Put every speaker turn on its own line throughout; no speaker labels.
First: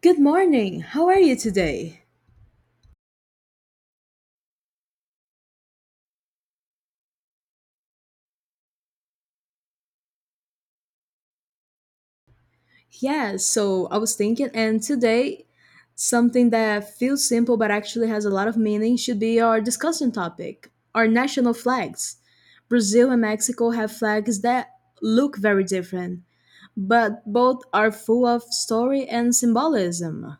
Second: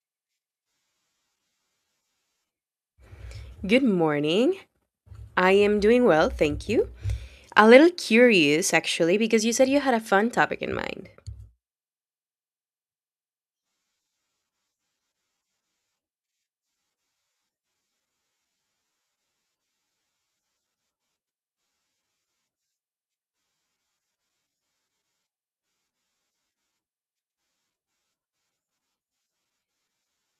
Good morning. How are you today?
Good morning. I am doing well, thank you. A little curious, actually, because you said you had a fun topic in mind.
Yeah, so I was thinking, and today, something that feels simple but actually has a lot of meaning should be our discussion topic our national flags. Brazil and Mexico have flags that look very different, but both are full of story and symbolism.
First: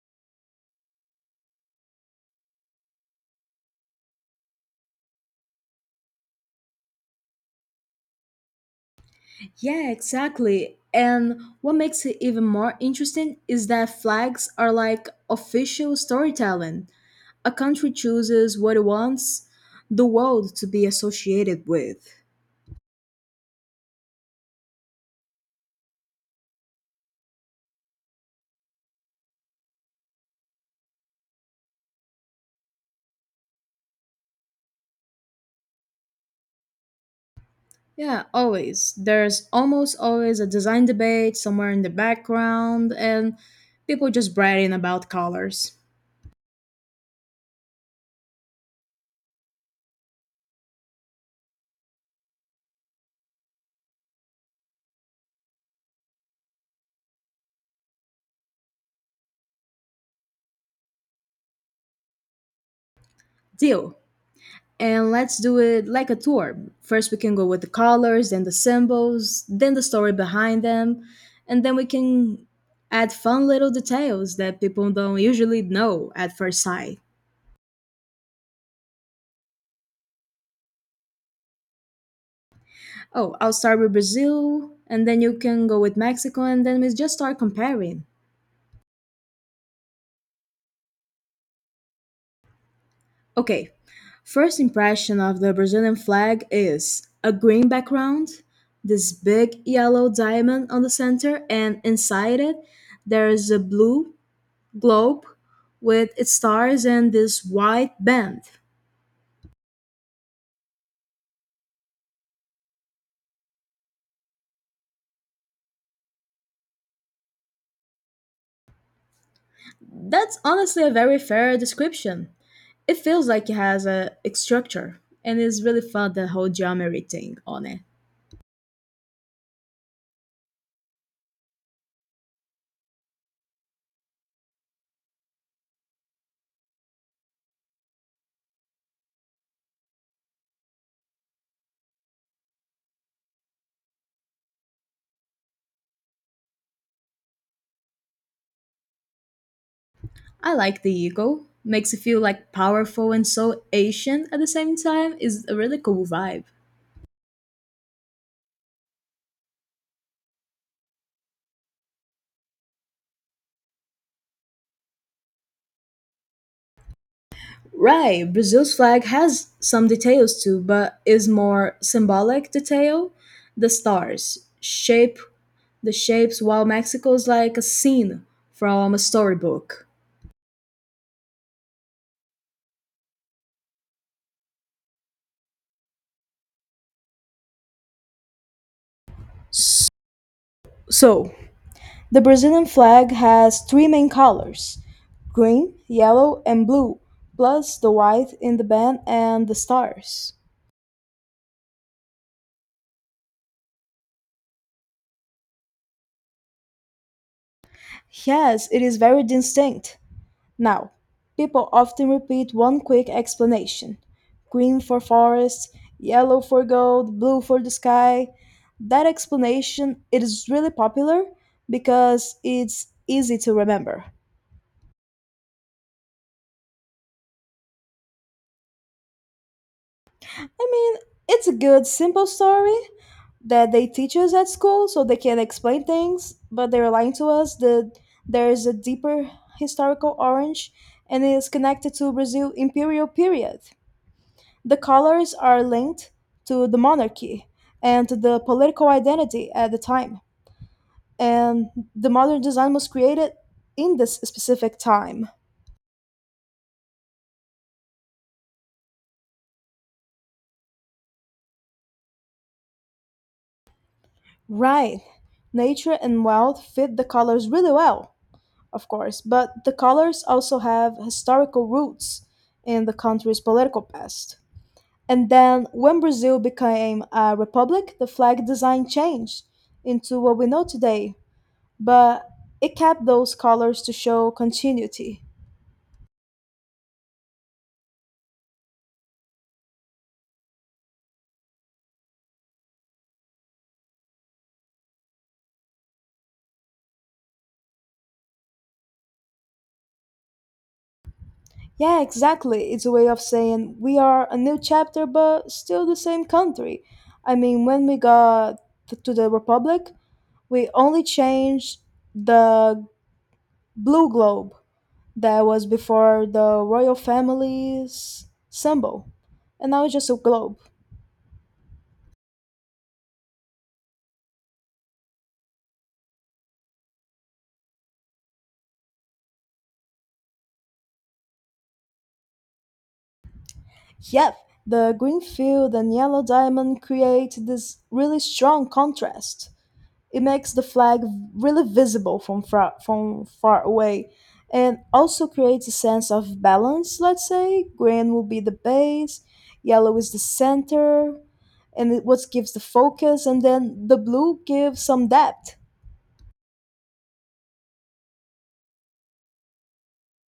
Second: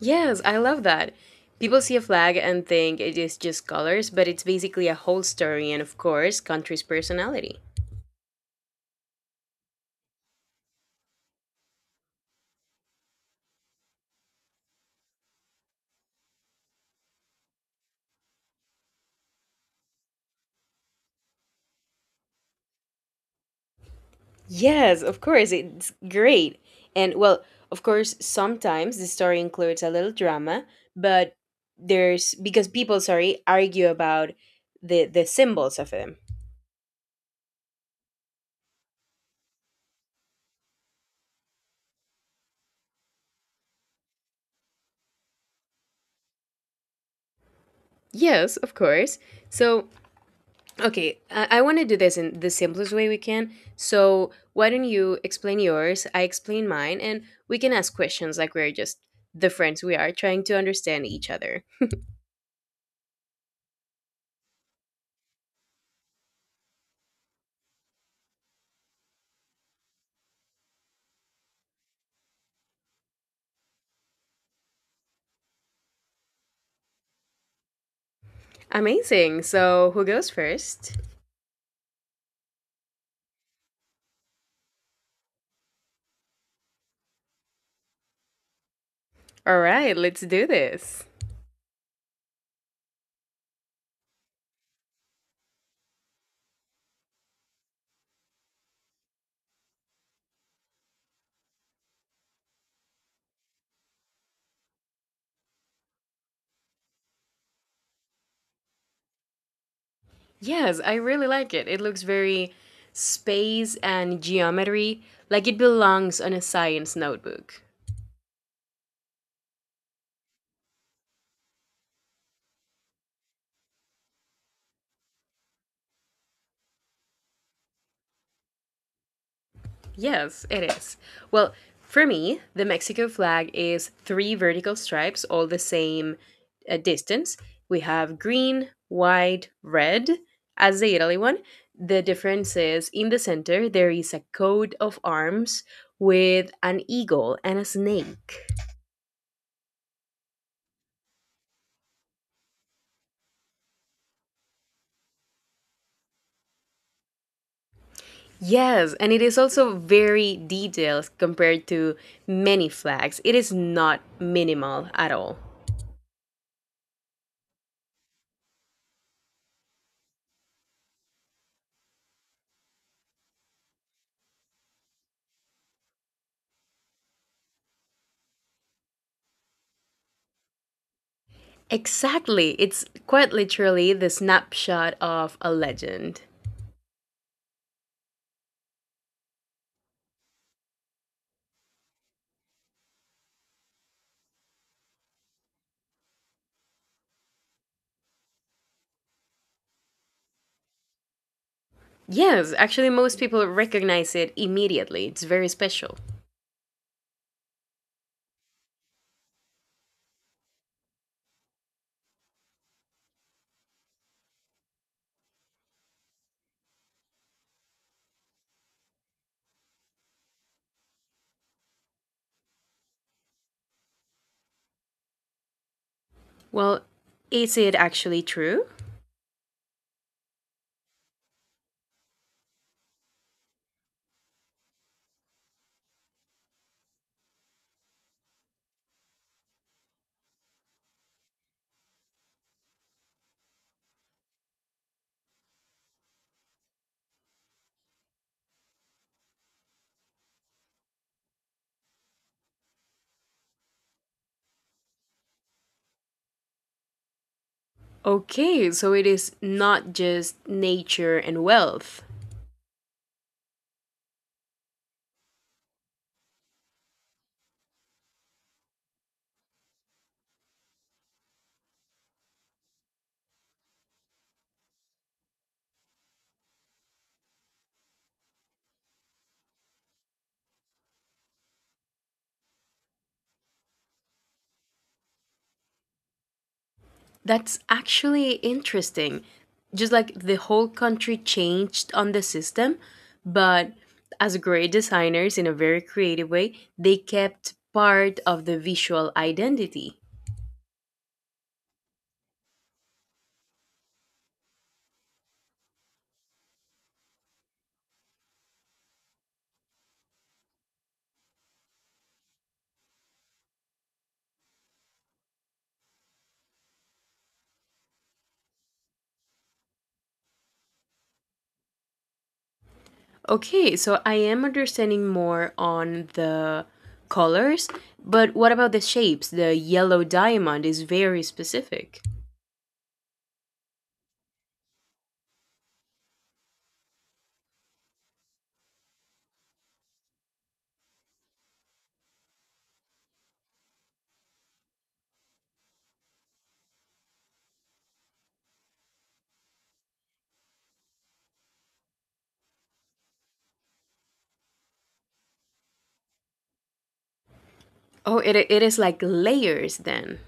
Yes, I love that. People see a flag and think it is just colors, but it's basically a whole story and, of course, country's personality.
Yeah, exactly. And what makes it even more interesting is that flags are like official storytelling. A country chooses what it wants the world to be associated with.
Yes, of course, it's great. And, well, of course, sometimes the story includes a little drama, but there's because people, sorry, argue about the symbols of them.
Yeah, always. There's almost always a design debate somewhere in the background and people just bragging about colors.
Yes, of course. So, okay, I want to do this in the simplest way we can. So, why don't you explain yours? I explain mine, and we can ask questions like we're just the friends we are trying to understand each other.
Deal. And let's do it like a tour. First, we can go with the colors, then the symbols, then the story behind them, and then we can add fun little details that people don't usually know at first sight.
Amazing. So, who goes first?
Oh, I'll start with Brazil, and then you can go with Mexico, and then we just start comparing.
All right, let's do this.
Okay, first impression of the Brazilian flag is a green background, this big yellow diamond on the center, and inside it, there is a blue globe with its stars and this white band.
Yes, I really like it. It looks very space and geometry, like it belongs on a science notebook.
That's honestly a very fair description. It feels like it has a structure, and it's really fun the whole geometry thing on it.
Yes, it is. Well, for me, the Mexico flag is three vertical stripes, all the same distance. We have green, white, red as the Italy one. The difference is in the center, there is a coat of arms with an eagle and a snake.
I like the eagle. Makes you feel like powerful and so Asian at the same time is a really cool vibe.
Yes, and it is also very detailed compared to many flags. It is not minimal at all.
Right, Brazil's flag has some details too, but is more symbolic detail. The stars shape the shapes, while Mexico's like a scene from a storybook.
Exactly. It's quite literally the snapshot of a legend.
S- So, the Brazilian flag has three main colors green, yellow, and blue, plus the white in the band and the stars.
Yes, actually, most people recognize it immediately. It's very special.
Yes, it is very distinct. Now, people often repeat one quick explanation green for forest, yellow for gold, blue for the sky. That explanation it is really popular because it's easy to remember.
Well, is it actually true?
I mean, it's a good simple story that they teach us at school so they can explain things, but they're lying to us that there is a deeper historical orange and it is connected to Brazil imperial period. The colors are linked to the monarchy and to the political identity at the time. And the modern design was created in this specific time.
Okay, so it is not just nature and wealth.
Right. Nature and wealth fit the colors really well, of course, but the colors also have historical roots in the country's political past. And then when Brazil became a republic, the flag design changed into what we know today, but it kept those colors to show continuity.
That's actually interesting. Just like the whole country changed on the system, but as great designers in a very creative way, they kept part of the visual identity.
Yeah, exactly. It's a way of saying we are a new chapter, but still the same country. I mean, when we got to the Republic, we only changed the blue globe that was before the royal family's symbol, and now it's just a globe.
Okay, so I am understanding more on the colors, but what about the shapes? The yellow diamond is very specific.
Yep, the green field and yellow diamond create this really strong contrast. It makes the flag really visible from far away and also creates a sense of balance, let's say. Green will be the base, yellow is the center, and it, what gives the focus, and then the blue gives some depth.
Oh, it is like layers then.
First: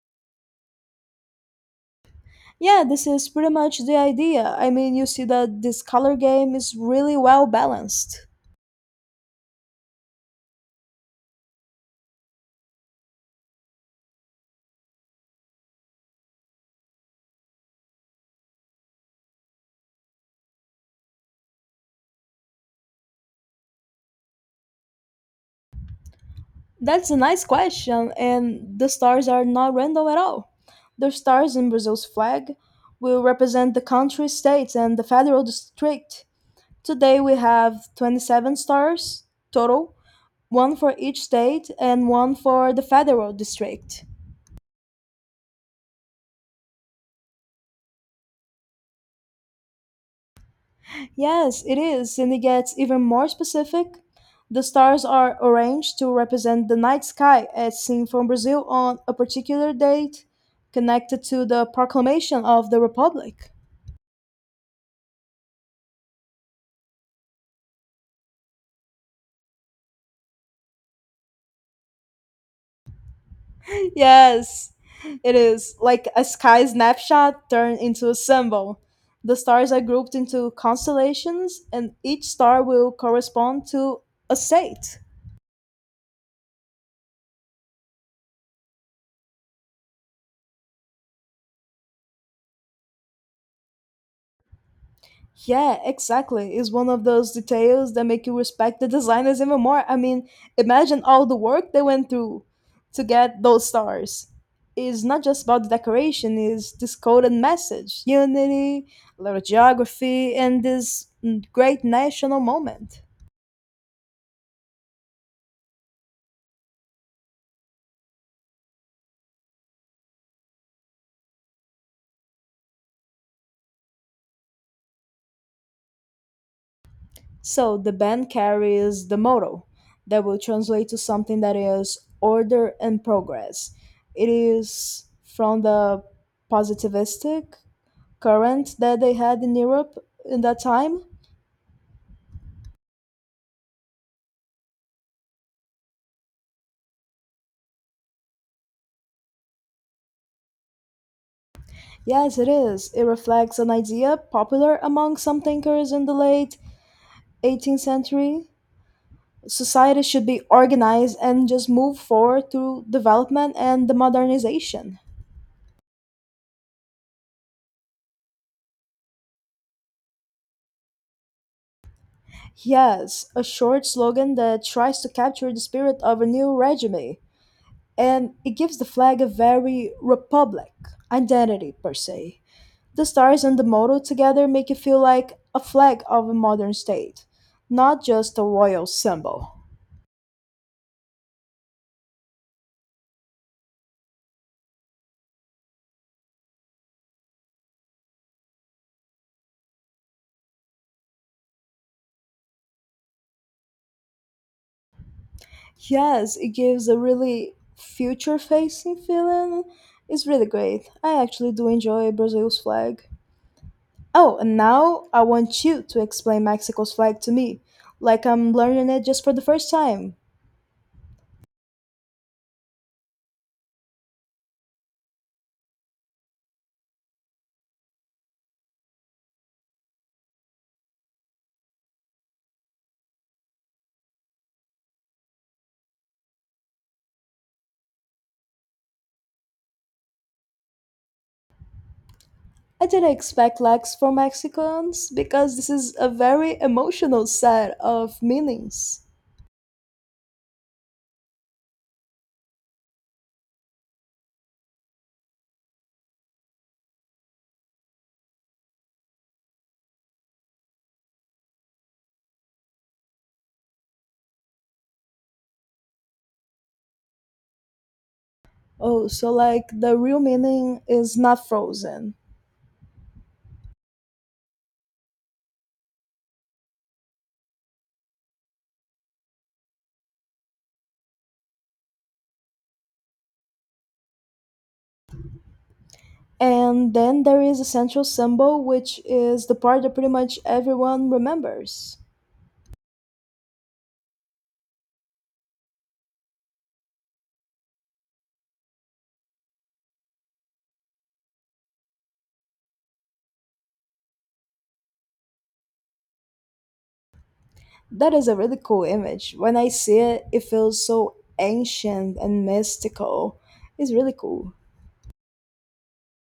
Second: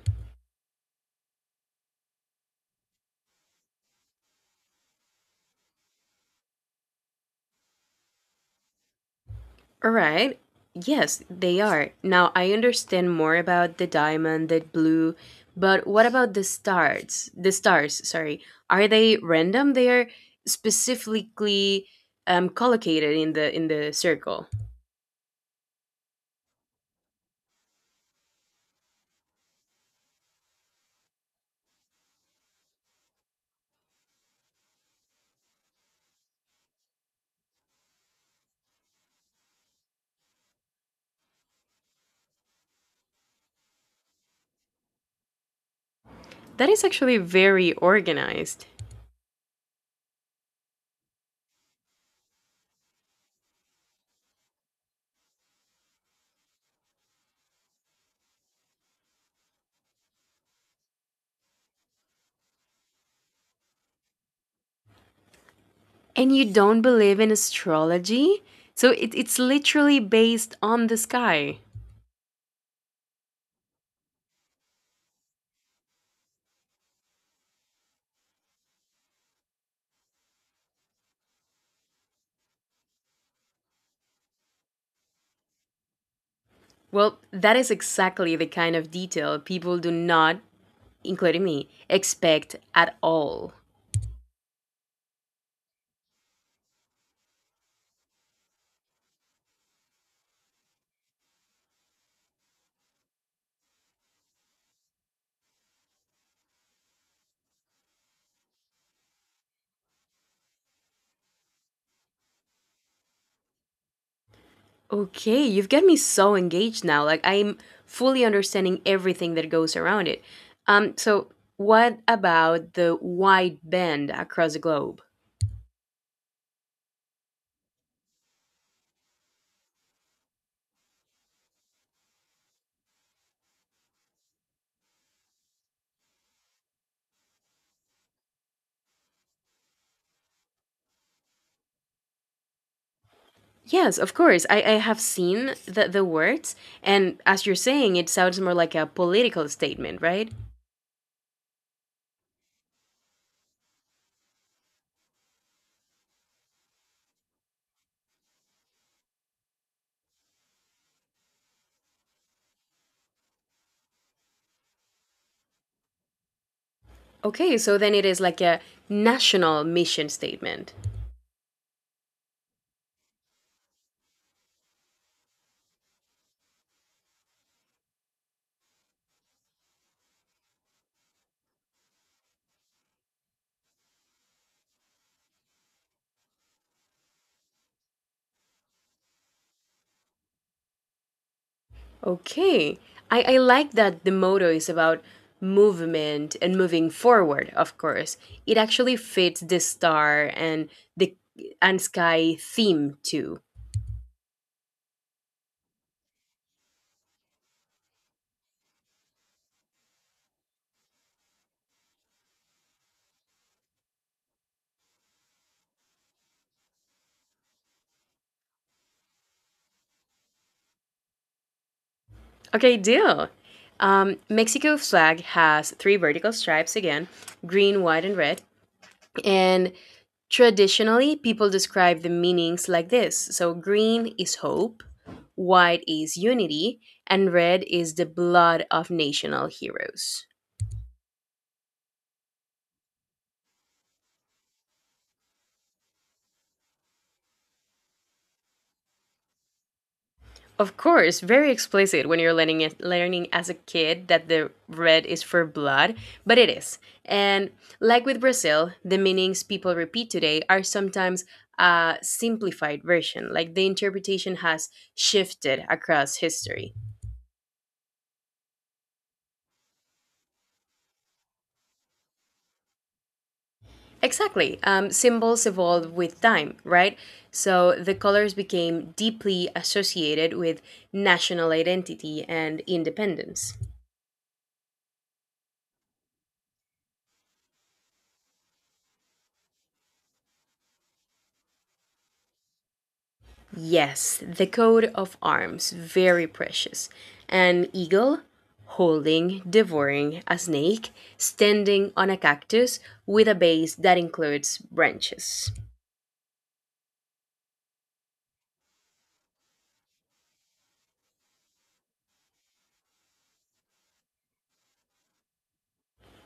Yeah, this is pretty much the idea. I mean, you see that this color game is really well balanced.
All right. Yes, they are. Now I understand more about the diamond, the blue, but what about the stars? The stars, sorry. Are they random? They are specifically collocated in the circle.
That's a nice question, and the stars are not random at all. The stars in Brazil's flag will represent the country, state, and the federal district. Today we have 27 stars total, one for each state and one for the federal district.
That is actually very organized.
Yes, it is, and it gets even more specific. The stars are arranged to represent the night sky as seen from Brazil on a particular date connected to the proclamation of the Republic.
And you don't believe in astrology? So it's literally based on the sky.
Yes, it is. Like a sky snapshot turned into a symbol. The stars are grouped into constellations, and each star will correspond to a state.
Well, that is exactly the kind of detail people do not, including me, expect at all.
Yeah, exactly. It's one of those details that make you respect the designers even more. I mean, imagine all the work they went through to get those stars. It's not just about the decoration, it's this coded message, unity, a lot of geography, and this great national moment.
Okay, you've got me so engaged now. Like, I'm fully understanding everything that goes around it. So, what about the wide band across the globe?
So the band carries the motto that will translate to something that is order and progress. It is from the positivistic current that they had in Europe in that time.
Yes, of course. I have seen the words, and as you're saying, it sounds more like a political statement, right?
Yes, it is. It reflects an idea popular among some thinkers in the late 18th century. Society should be organized and just move forward through development and the modernization.
Okay, so then it is like a national mission statement.
Yes, a short slogan that tries to capture the spirit of a new regime, and it gives the flag a very republic identity per se. The stars and the motto together make it feel like a flag of a modern state, not just a royal symbol.
Okay. I like that the motto is about movement and moving forward, of course. It actually fits the star and the and sky theme too.
Yes, it gives a really future facing feeling. It's really great. I actually do enjoy Brazil's flag. Oh, and now I want you to explain Mexico's flag to me, like I'm learning it just for the first time.
Okay, deal. Mexico flag has three vertical stripes again, green, white, and red. And traditionally, people describe the meanings like this. So, green is hope, white is unity, and red is the blood of national heroes.
I didn't expect flags for Mexicans because this is a very emotional set of meanings.
Of course, very explicit when you're learning it, learning as a kid that the red is for blood, but it is. And like with Brazil, the meanings people repeat today are sometimes a simplified version, like the interpretation has shifted across history.
Oh, so like the real meaning is not frozen.
Exactly. Symbols evolved with time, right? So the colors became deeply associated with national identity and independence.
And then there is a central symbol, which is the part that pretty much everyone remembers.
Yes, the coat of arms, very precious. An eagle holding, devouring a snake, standing on a cactus with a base that includes branches.
That is a really cool image. When I see it, it feels so ancient and mystical. It's really cool.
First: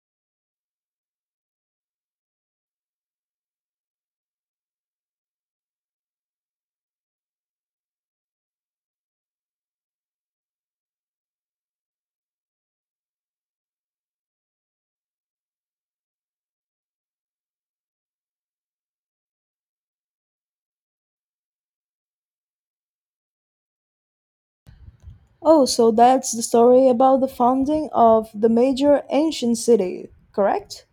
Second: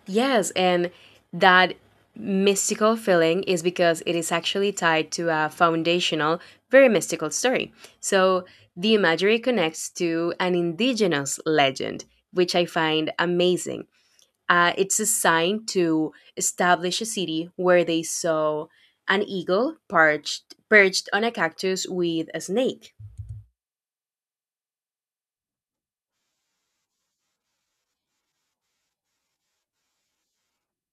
Yes, and that mystical feeling is because it is actually tied to a foundational, very mystical story. So the imagery connects to an indigenous legend, which I find amazing. It's a sign to establish a city where they saw an eagle perched on a cactus with a snake.
Oh, so that's the story about the founding of the major ancient city, correct?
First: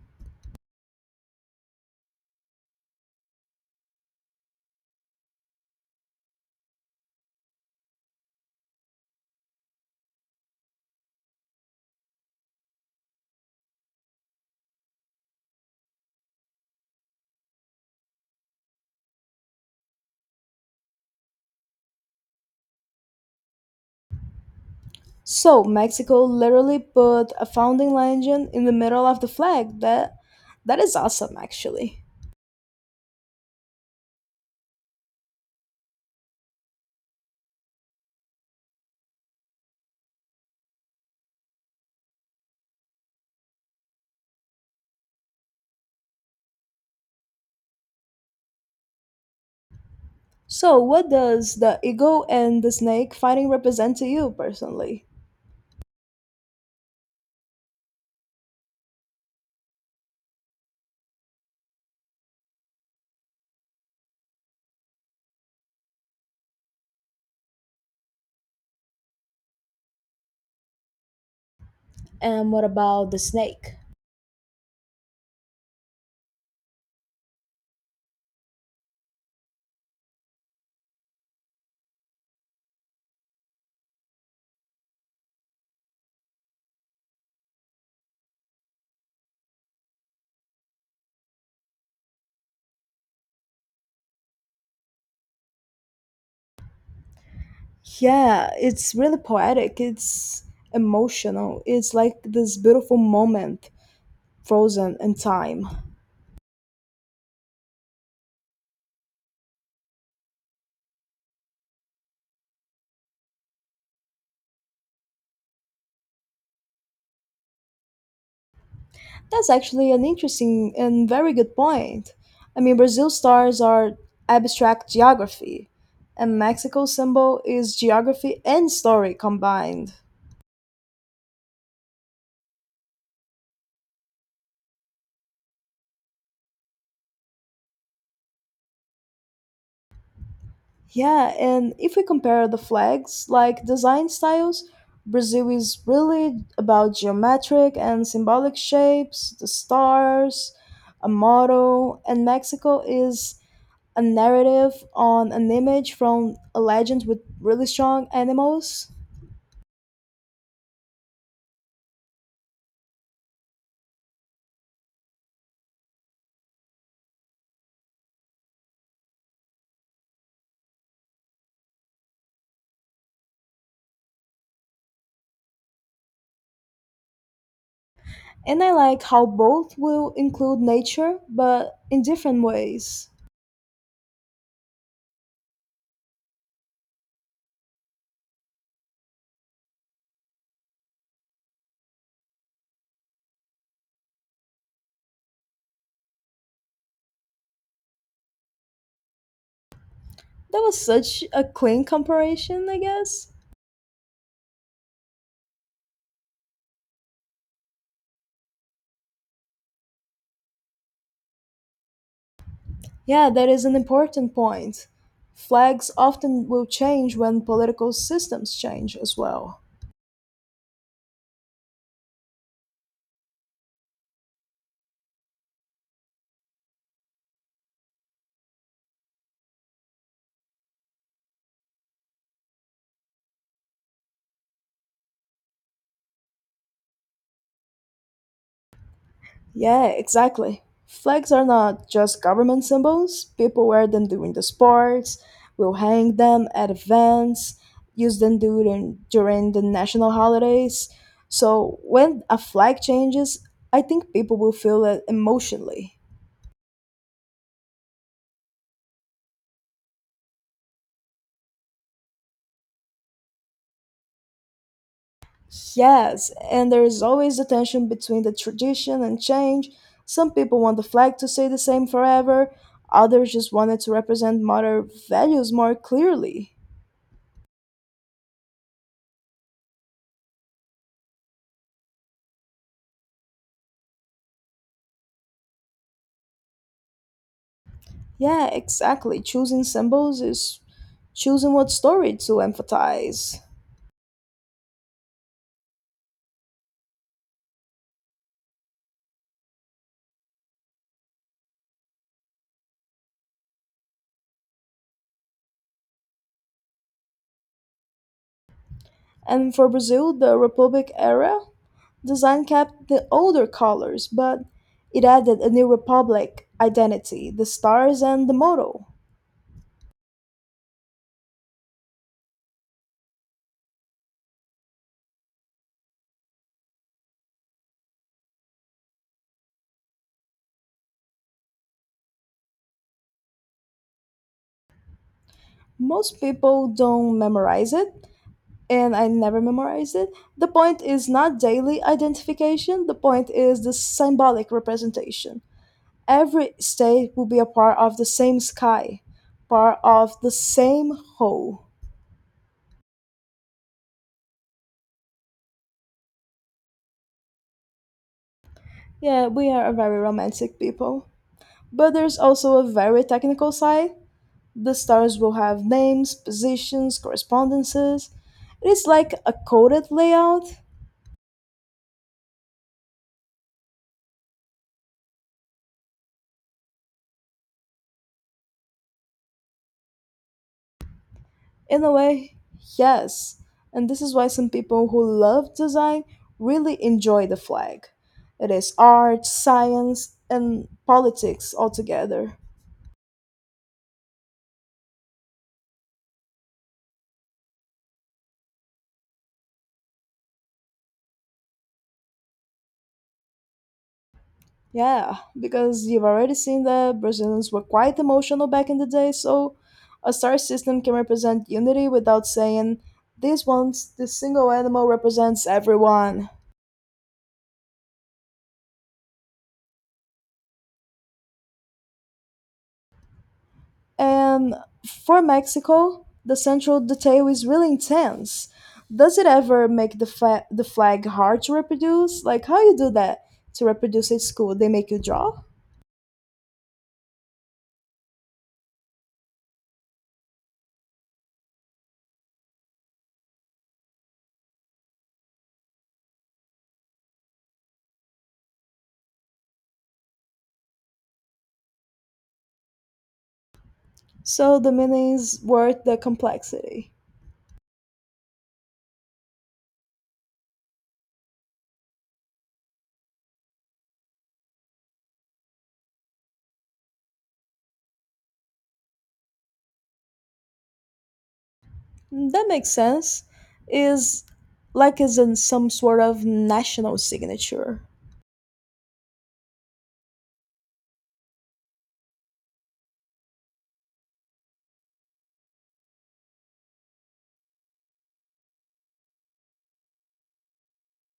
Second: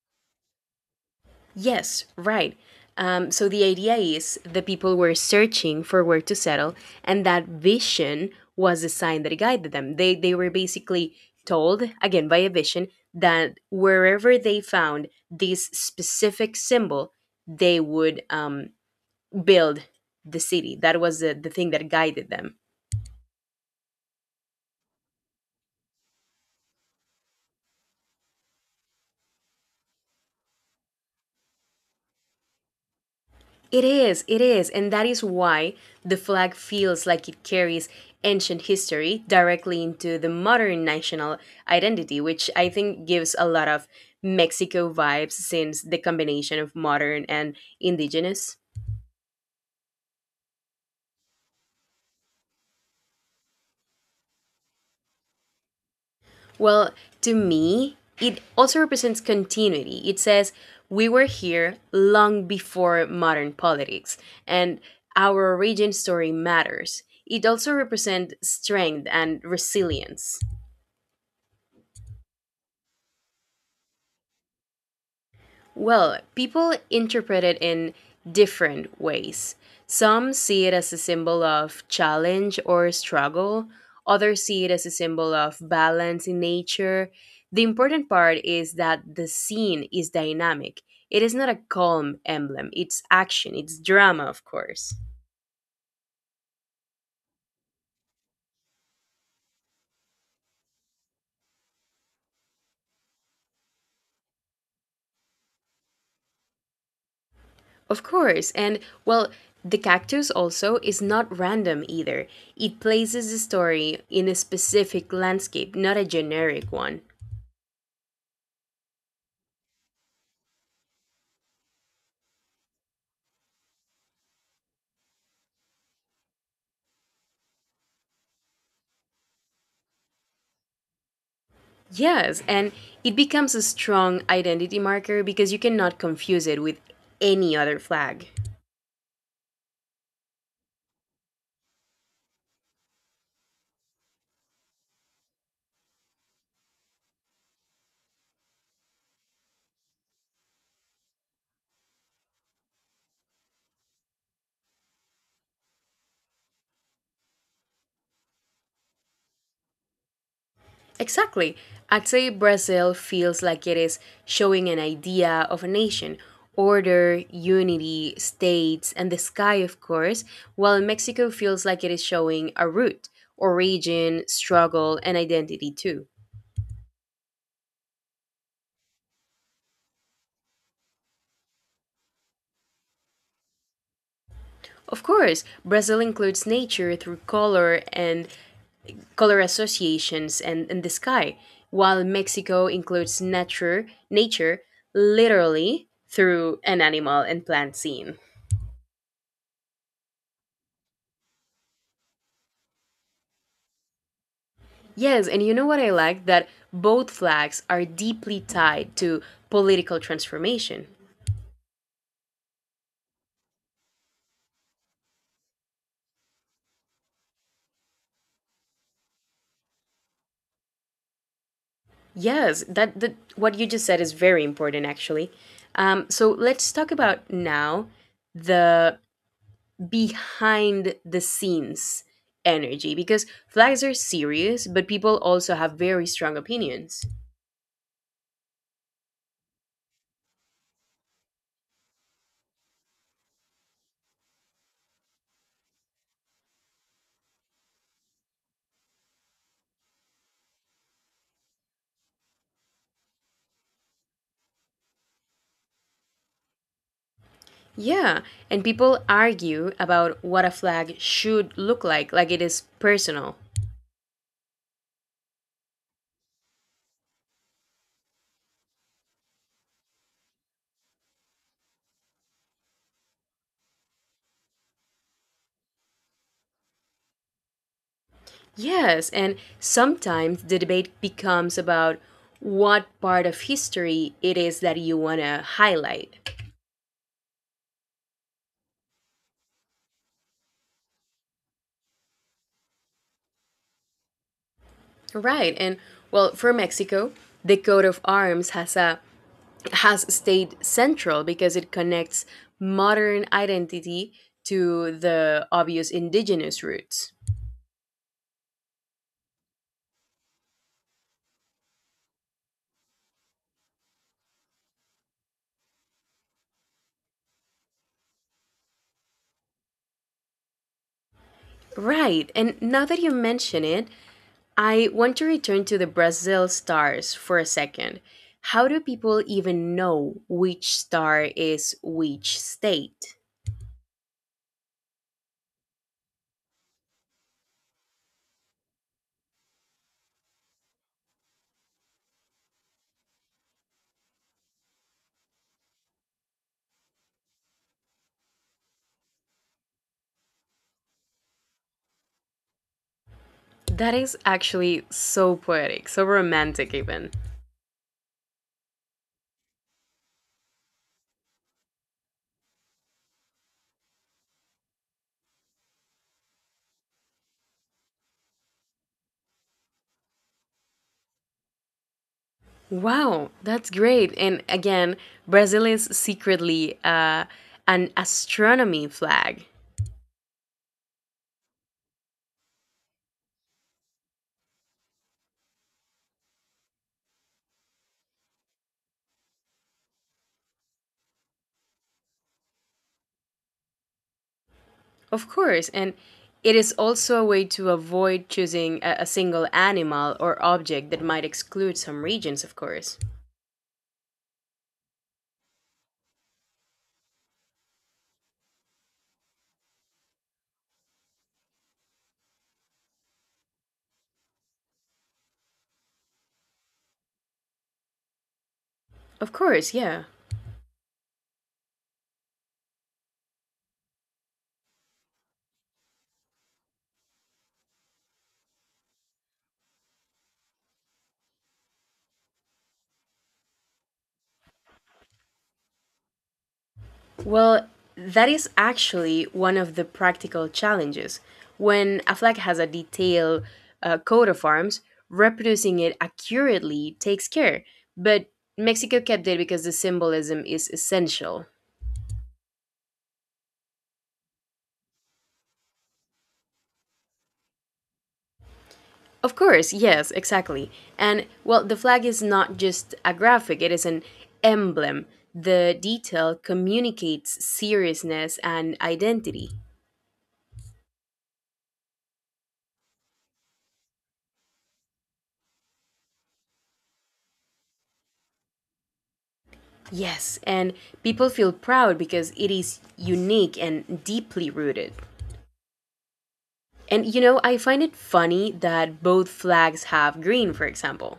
Yes, right. So the idea is the people were searching for where to settle, and that vision was the sign that guided them. They were basically told again by a vision that wherever they found this specific symbol, they would build the city. That was the thing that guided them.
So, Mexico literally put a founding legend in the middle of the flag. That is awesome actually.
It is, and that is why the flag feels like it carries ancient history directly into the modern national identity, which I think gives a lot of Mexico vibes since the combination of modern and indigenous.
So, what does the eagle and the snake fighting represent to you personally?
Well, to me, it also represents continuity. It says, we were here long before modern politics, and our origin story matters. It also represents strength and resilience.
And what about the snake?
Well, people interpret it in different ways. Some see it as a symbol of challenge or struggle, others see it as a symbol of balance in nature. The important part is that the scene is dynamic. It is not a calm emblem, it's action, it's drama, of course.
Yeah, it's really poetic. It's emotional. It's like this beautiful moment frozen in time.
Of course, and well, the cactus also is not random either. It places the story in a specific landscape, not a generic one.
That's actually an interesting and very good point. I mean, Brazil stars are abstract geography, and Mexico's symbol is geography and story combined.
Yes, and it becomes a strong identity marker because you cannot confuse it with any other flag.
Yeah, and if we compare the flags, like design styles, Brazil is really about geometric and symbolic shapes, the stars, a motto, and Mexico is a narrative on an image from a legend with really strong animals.
Exactly. I'd say Brazil feels like it is showing an idea of a nation order, unity, states, and the sky, of course, while Mexico feels like it is showing a root, origin, struggle, and identity too.
And I like how both will include nature, but in different ways.
Of course, Brazil includes nature through color and color associations, and, the sky, while Mexico includes nature, nature literally through an animal and plant scene.
That was such a clean comparison, I guess.
Yes, and you know what I like? That both flags are deeply tied to political transformation.
Yeah, that is an important point. Flags often will change when political systems change as well.
Yes, that what you just said is very important actually. So let's talk about now the behind the scenes energy because flags are serious, but people also have very strong opinions.
Yeah, exactly. Flags are not just government symbols. People wear them during the sports, will hang them at events, use them during the national holidays. So when a flag changes, I think people will feel it emotionally.
Yeah, and people argue about what a flag should look like it is personal.
Yes, and there is always the tension between the tradition and change. Some people want the flag to stay the same forever, others just want it to represent modern values more clearly.
Yes, and sometimes the debate becomes about what part of history it is that you want to highlight.
Yeah, exactly. Choosing symbols is choosing what story to emphasize.
Right, and well, for Mexico, the coat of arms has a has stayed central because it connects modern identity to the obvious indigenous roots.
And for Brazil, the Republic era, design kept the older colors, but it added a new Republic identity, the stars and the motto.
Right, and now that you mention it, I want to return to the Brazil stars for a second. How do people even know which star is which state?
Most people don't memorize it, and I never memorized it. The point is not daily identification, the point is the symbolic representation. Every state will be a part of the same sky, part of the same whole.
That is actually so poetic, so romantic, even.
Yeah, we are a very romantic people. But there's also a very technical side. The stars will have names, positions, correspondences. It is like a coded layout,
Wow, that's great. And again, Brazil is secretly an astronomy flag.
in a way, yes. And this is why some people who love design really enjoy the flag. It is art, science, and politics all together.
Of course, and it is also a way to avoid choosing a single animal or object that might exclude some regions, of course.
Yeah, because you've already seen that Brazilians were quite emotional back in the day, so a star system can represent unity without saying this one, this single animal represents everyone.
Of course, yeah.
And for Mexico, the central detail is really intense. Does it ever make the the flag hard to reproduce? Like how you do that to reproduce at school? They make you draw.
Well, that is actually one of the practical challenges. When a flag has a detailed coat of arms, reproducing it accurately takes care. But Mexico kept it because the symbolism is essential.
So the meaning is worth the complexity.
Of course, yes, exactly. And well, the flag is not just a graphic, it is an emblem. The detail communicates seriousness and identity.
That makes sense. Is like is in some sort of national signature.
Yes, and people feel proud because it is unique and deeply rooted. And you know, I find it funny that both flags have green, for example.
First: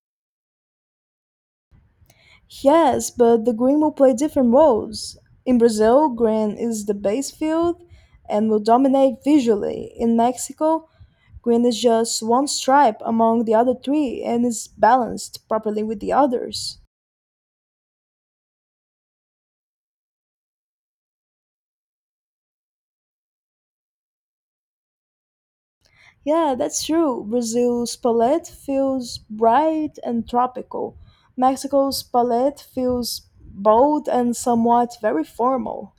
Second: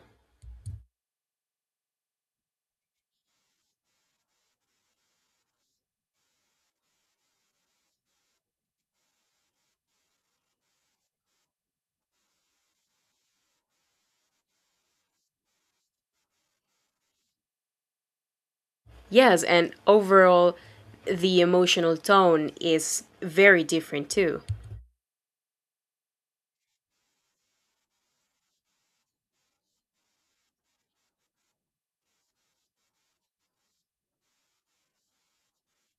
Yes, but the green will play different roles. In Brazil, green is the base field and will dominate visually. In Mexico, green is just one stripe among the other three and is balanced properly with the others.
Yes, and overall, the emotional tone is very different too.
Yeah, that's true. Brazil's palette feels bright and tropical. Mexico's palette feels bold and somewhat very formal.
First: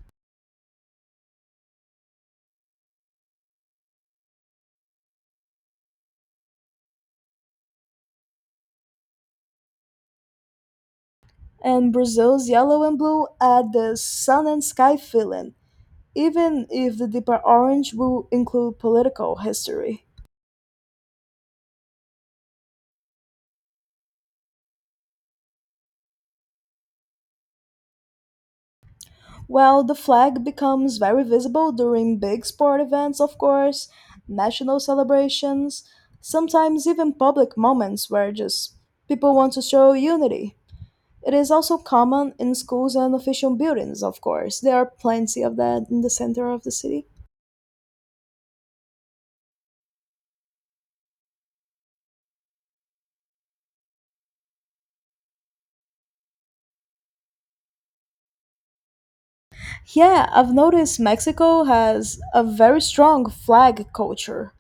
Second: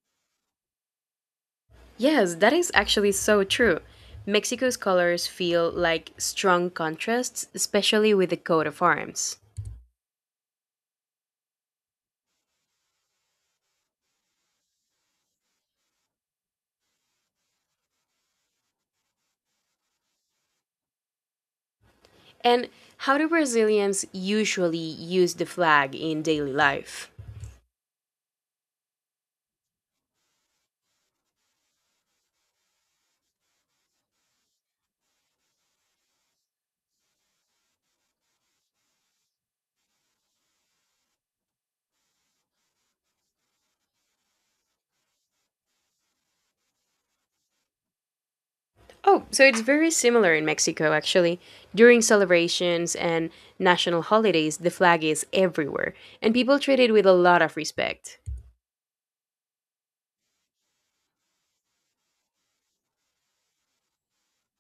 Yes, that is actually so true. Mexico's colors feel like strong contrasts, especially with the coat of arms.
And Brazil's yellow and blue add the sun and sky feeling, even if the deeper orange will include political history.
And how do Brazilians usually use the flag in daily life?
While the flag becomes very visible during big sport events, of course, national celebrations, sometimes even public moments where just people want to show unity. It is also common in schools and official buildings, of course. There are plenty of that in the center of the city.
Oh, so it's very similar in Mexico, actually. During celebrations and national holidays, the flag is everywhere, and people treat it with a lot of respect.
Yeah, I've noticed Mexico has a very strong flag culture.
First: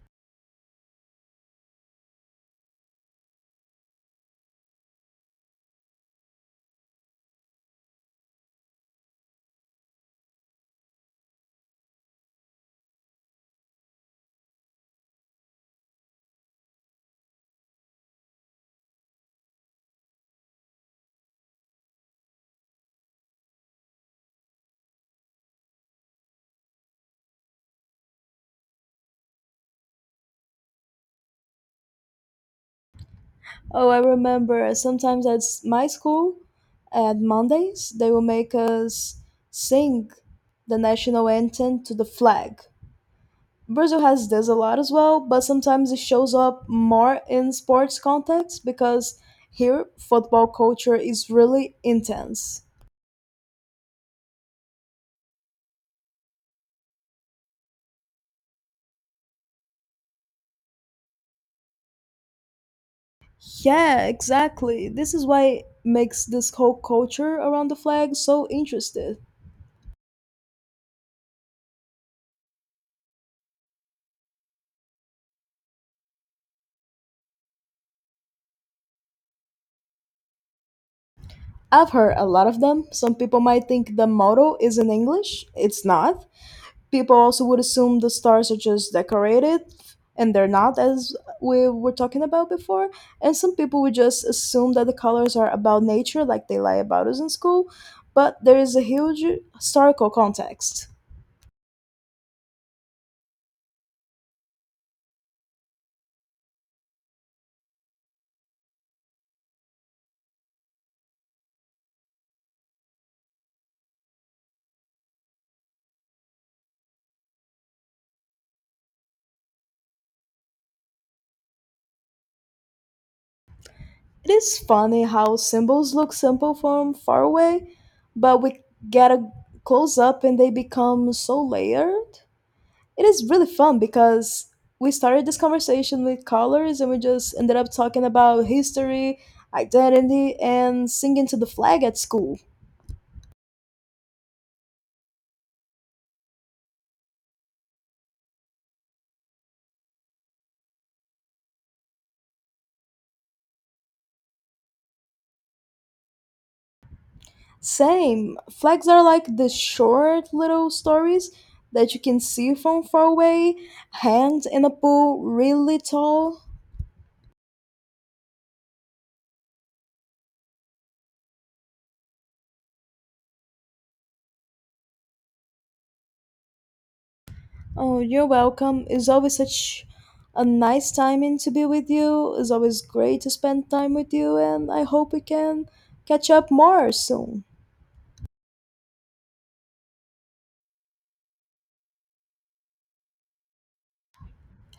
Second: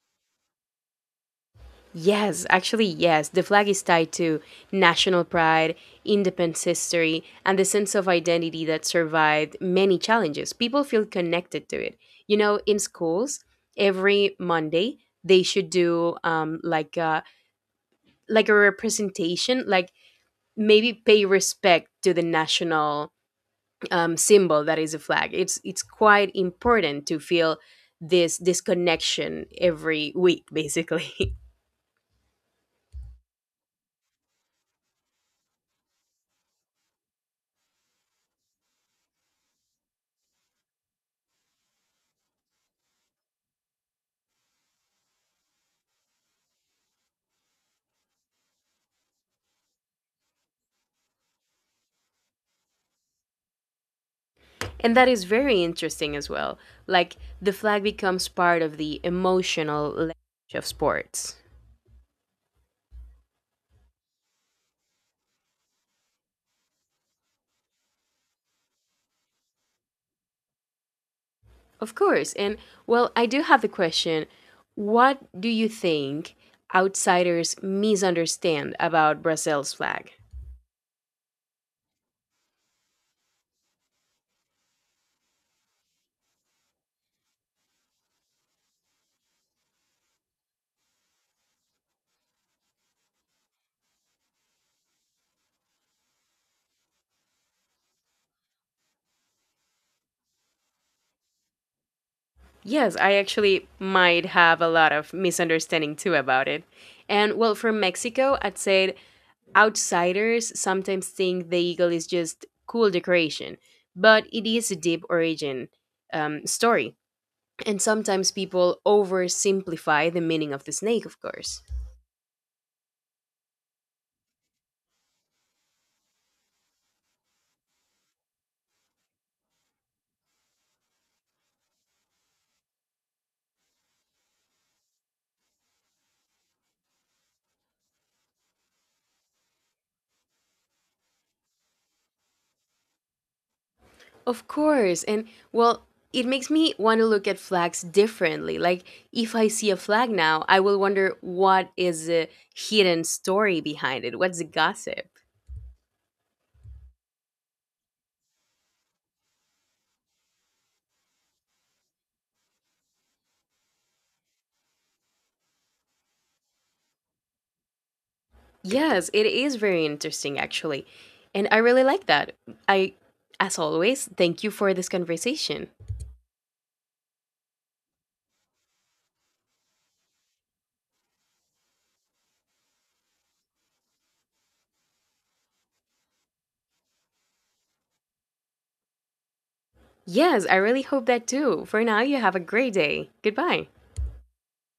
Yes, actually, yes, the flag is tied to national pride, independent history, and the sense of identity that survived many challenges. People feel connected to it. You know, in schools, every Monday, they should do like a representation, like maybe pay respect to the national symbol that is a flag. It's quite important to feel this connection every week, basically,
Oh, I remember sometimes at my school, at Mondays, they will make us sing the national anthem to the flag. Brazil has this a lot as well, but sometimes it shows up more in sports context because here football culture is really intense.
and that is very interesting as well. Like the flag becomes part of the emotional language of sports,
Yeah, exactly. This is why makes this whole culture around the flag so interesting.
of course. And well, I do have the question: What do you think outsiders misunderstand about Brazil's flag?
I've heard a lot of them. Some people might think the motto is in English. It's not. People also would assume the stars are just decorated and they're not as we were talking about before. And some people would just assume that the colors are about nature like they lie about us in school, but there is a huge historical context.
Yes, I actually might have a lot of misunderstanding too about it. And well, from Mexico, I'd say outsiders sometimes think the eagle is just cool decoration, but it is a deep origin story. And sometimes people oversimplify the meaning of the snake, of course.
It is funny how symbols look simple from far away, but we get a close up and they become so layered. It is really fun because we started this conversation with colors and we just ended up talking about history, identity, and singing to the flag at school.
Of course. And well, it makes me want to look at flags differently. Like, if I see a flag now, I will wonder what is the hidden story behind it? What's the gossip?
Same. Flags are like the short little stories that you can see from far away, hanged in a pool really tall.
Yes, it is very interesting actually. And I really like that. I as always, thank you for this conversation.
Oh, you're welcome. It's always such a nice timing to be with you. It's always great to spend time with you, and I hope we can catch up more soon.
Yes, I really hope that too. For now, you have a great day. Goodbye.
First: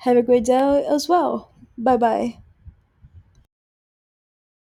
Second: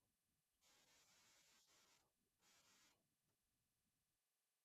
Have a great day as well. Bye bye.